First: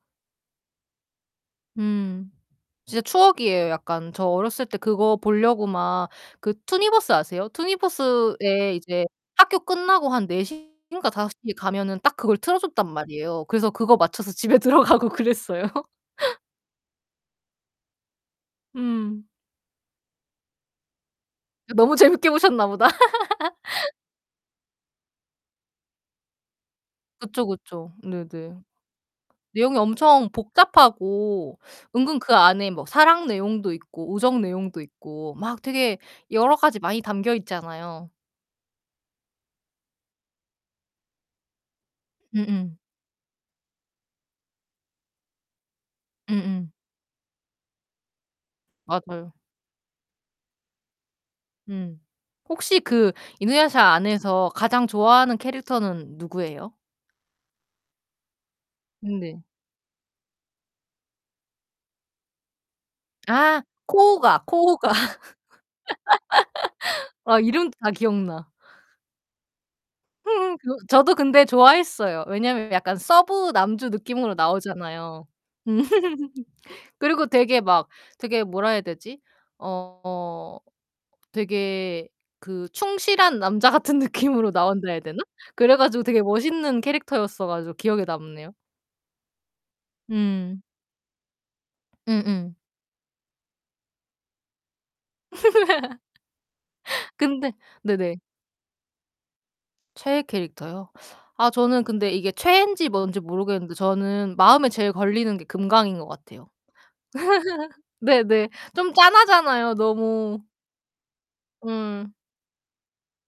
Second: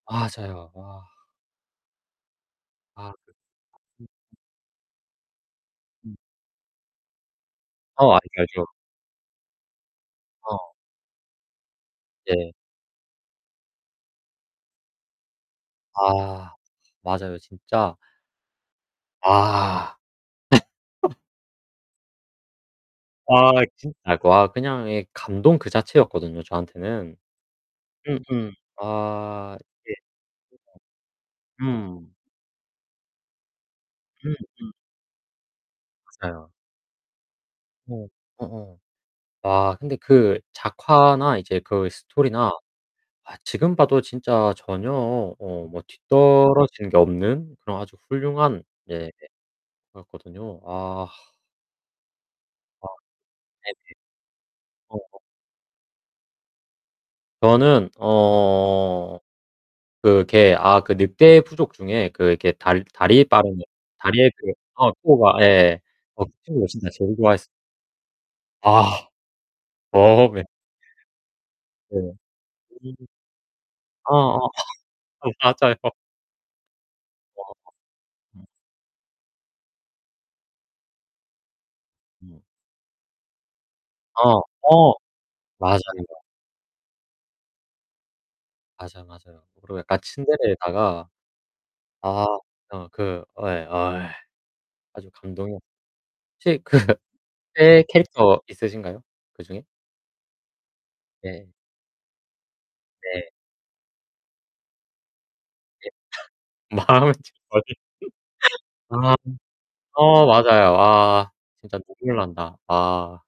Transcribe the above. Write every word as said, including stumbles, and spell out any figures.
맞아요. 와. 음. 진짜 아 그 추억이에요, 약간. 저 [unintelligible] 어렸을 때 그거 보려고 막 음. 그 투니버스 아세요? 어 알죠, 알죠. 투니버스에 이제 학교 끝나고 한 네 어. 시인가 다섯 시에 가면은 딱 그걸 네. 틀어 줬단 말이에요. 그래서 그거 맞춰서 집에 들어가고 그랬어요. 아, 맞아요. 진짜 음. 아. 그 너무 재밌게 보셨나 보다. 아 진짜 와 그냥 예 감동 그 자체였거든요, 저한테는. 그쵸, 그쵸. 음 음. 네네. 아 내용이 이게 엄청 복잡하고 [unintelligible] 음. 은근 그 안에 뭐 사랑 내용도 있고 음 우정 음. 내용도 있고 막 되게 맞아요. 여러 가지 많이 담겨 어. 있잖아요. 어어. 아, 근데 그 작화나 이제 그 스토리나 음음. 아 지금 봐도 진짜 전혀 어 뭐 음음. 뒤떨어진 게 없는 그런 아주 훌륭한 예 맞아요. 거였거든요. 아. 음. 혹시 어. 그 이누야샤 네네. 안에서 가장 어. 좋아하는 캐릭터는 누구예요? 저는 어 음 네. 그 걔 아 그 늑대 부족 중에 그 걔 달 다리 빠른 아 애 다리에 코호가 그 코호가. 아 코호가. 예예 어 그 친구를 진짜 제일 아 좋아했어. 이름도 다 기억나. 아. 어 네. 그거 저도 근데 네. 좋아했어요. 왜냐면 음 약간 서브 남주 어 느낌으로 어. 나오잖아요. 어 맞아요. 그리고 와 되게 막 되게 음. 뭐라 해야 되지? 어 되게 음. 그 충실한 남자 같은 어. 느낌으로 나온다 어. 해야 되나? 그래 맞아요. 가지고 되게 멋있는 캐릭터였어 가지고 기억에 남네요. 맞아 맞아요. 그리고 약간 음. 츤데레에다가 아 음음. 어 그 어 예 아이 아주 감동이었어. 혹시 그 근데 최애 네네. 캐릭터 있으신가요 그중에? 최애 캐릭터요? 아 네. 저는 근데 이게 최애인지 뭔지 네. 모르겠는데 저는 마음에 제일 걸리는 게 예. 금강인 것 같아요. 마음에 [unintelligible] 네네. 좀 아. 짠하잖아요 어 너무. 맞아요 와. 진짜 음. 눈물난다. 아.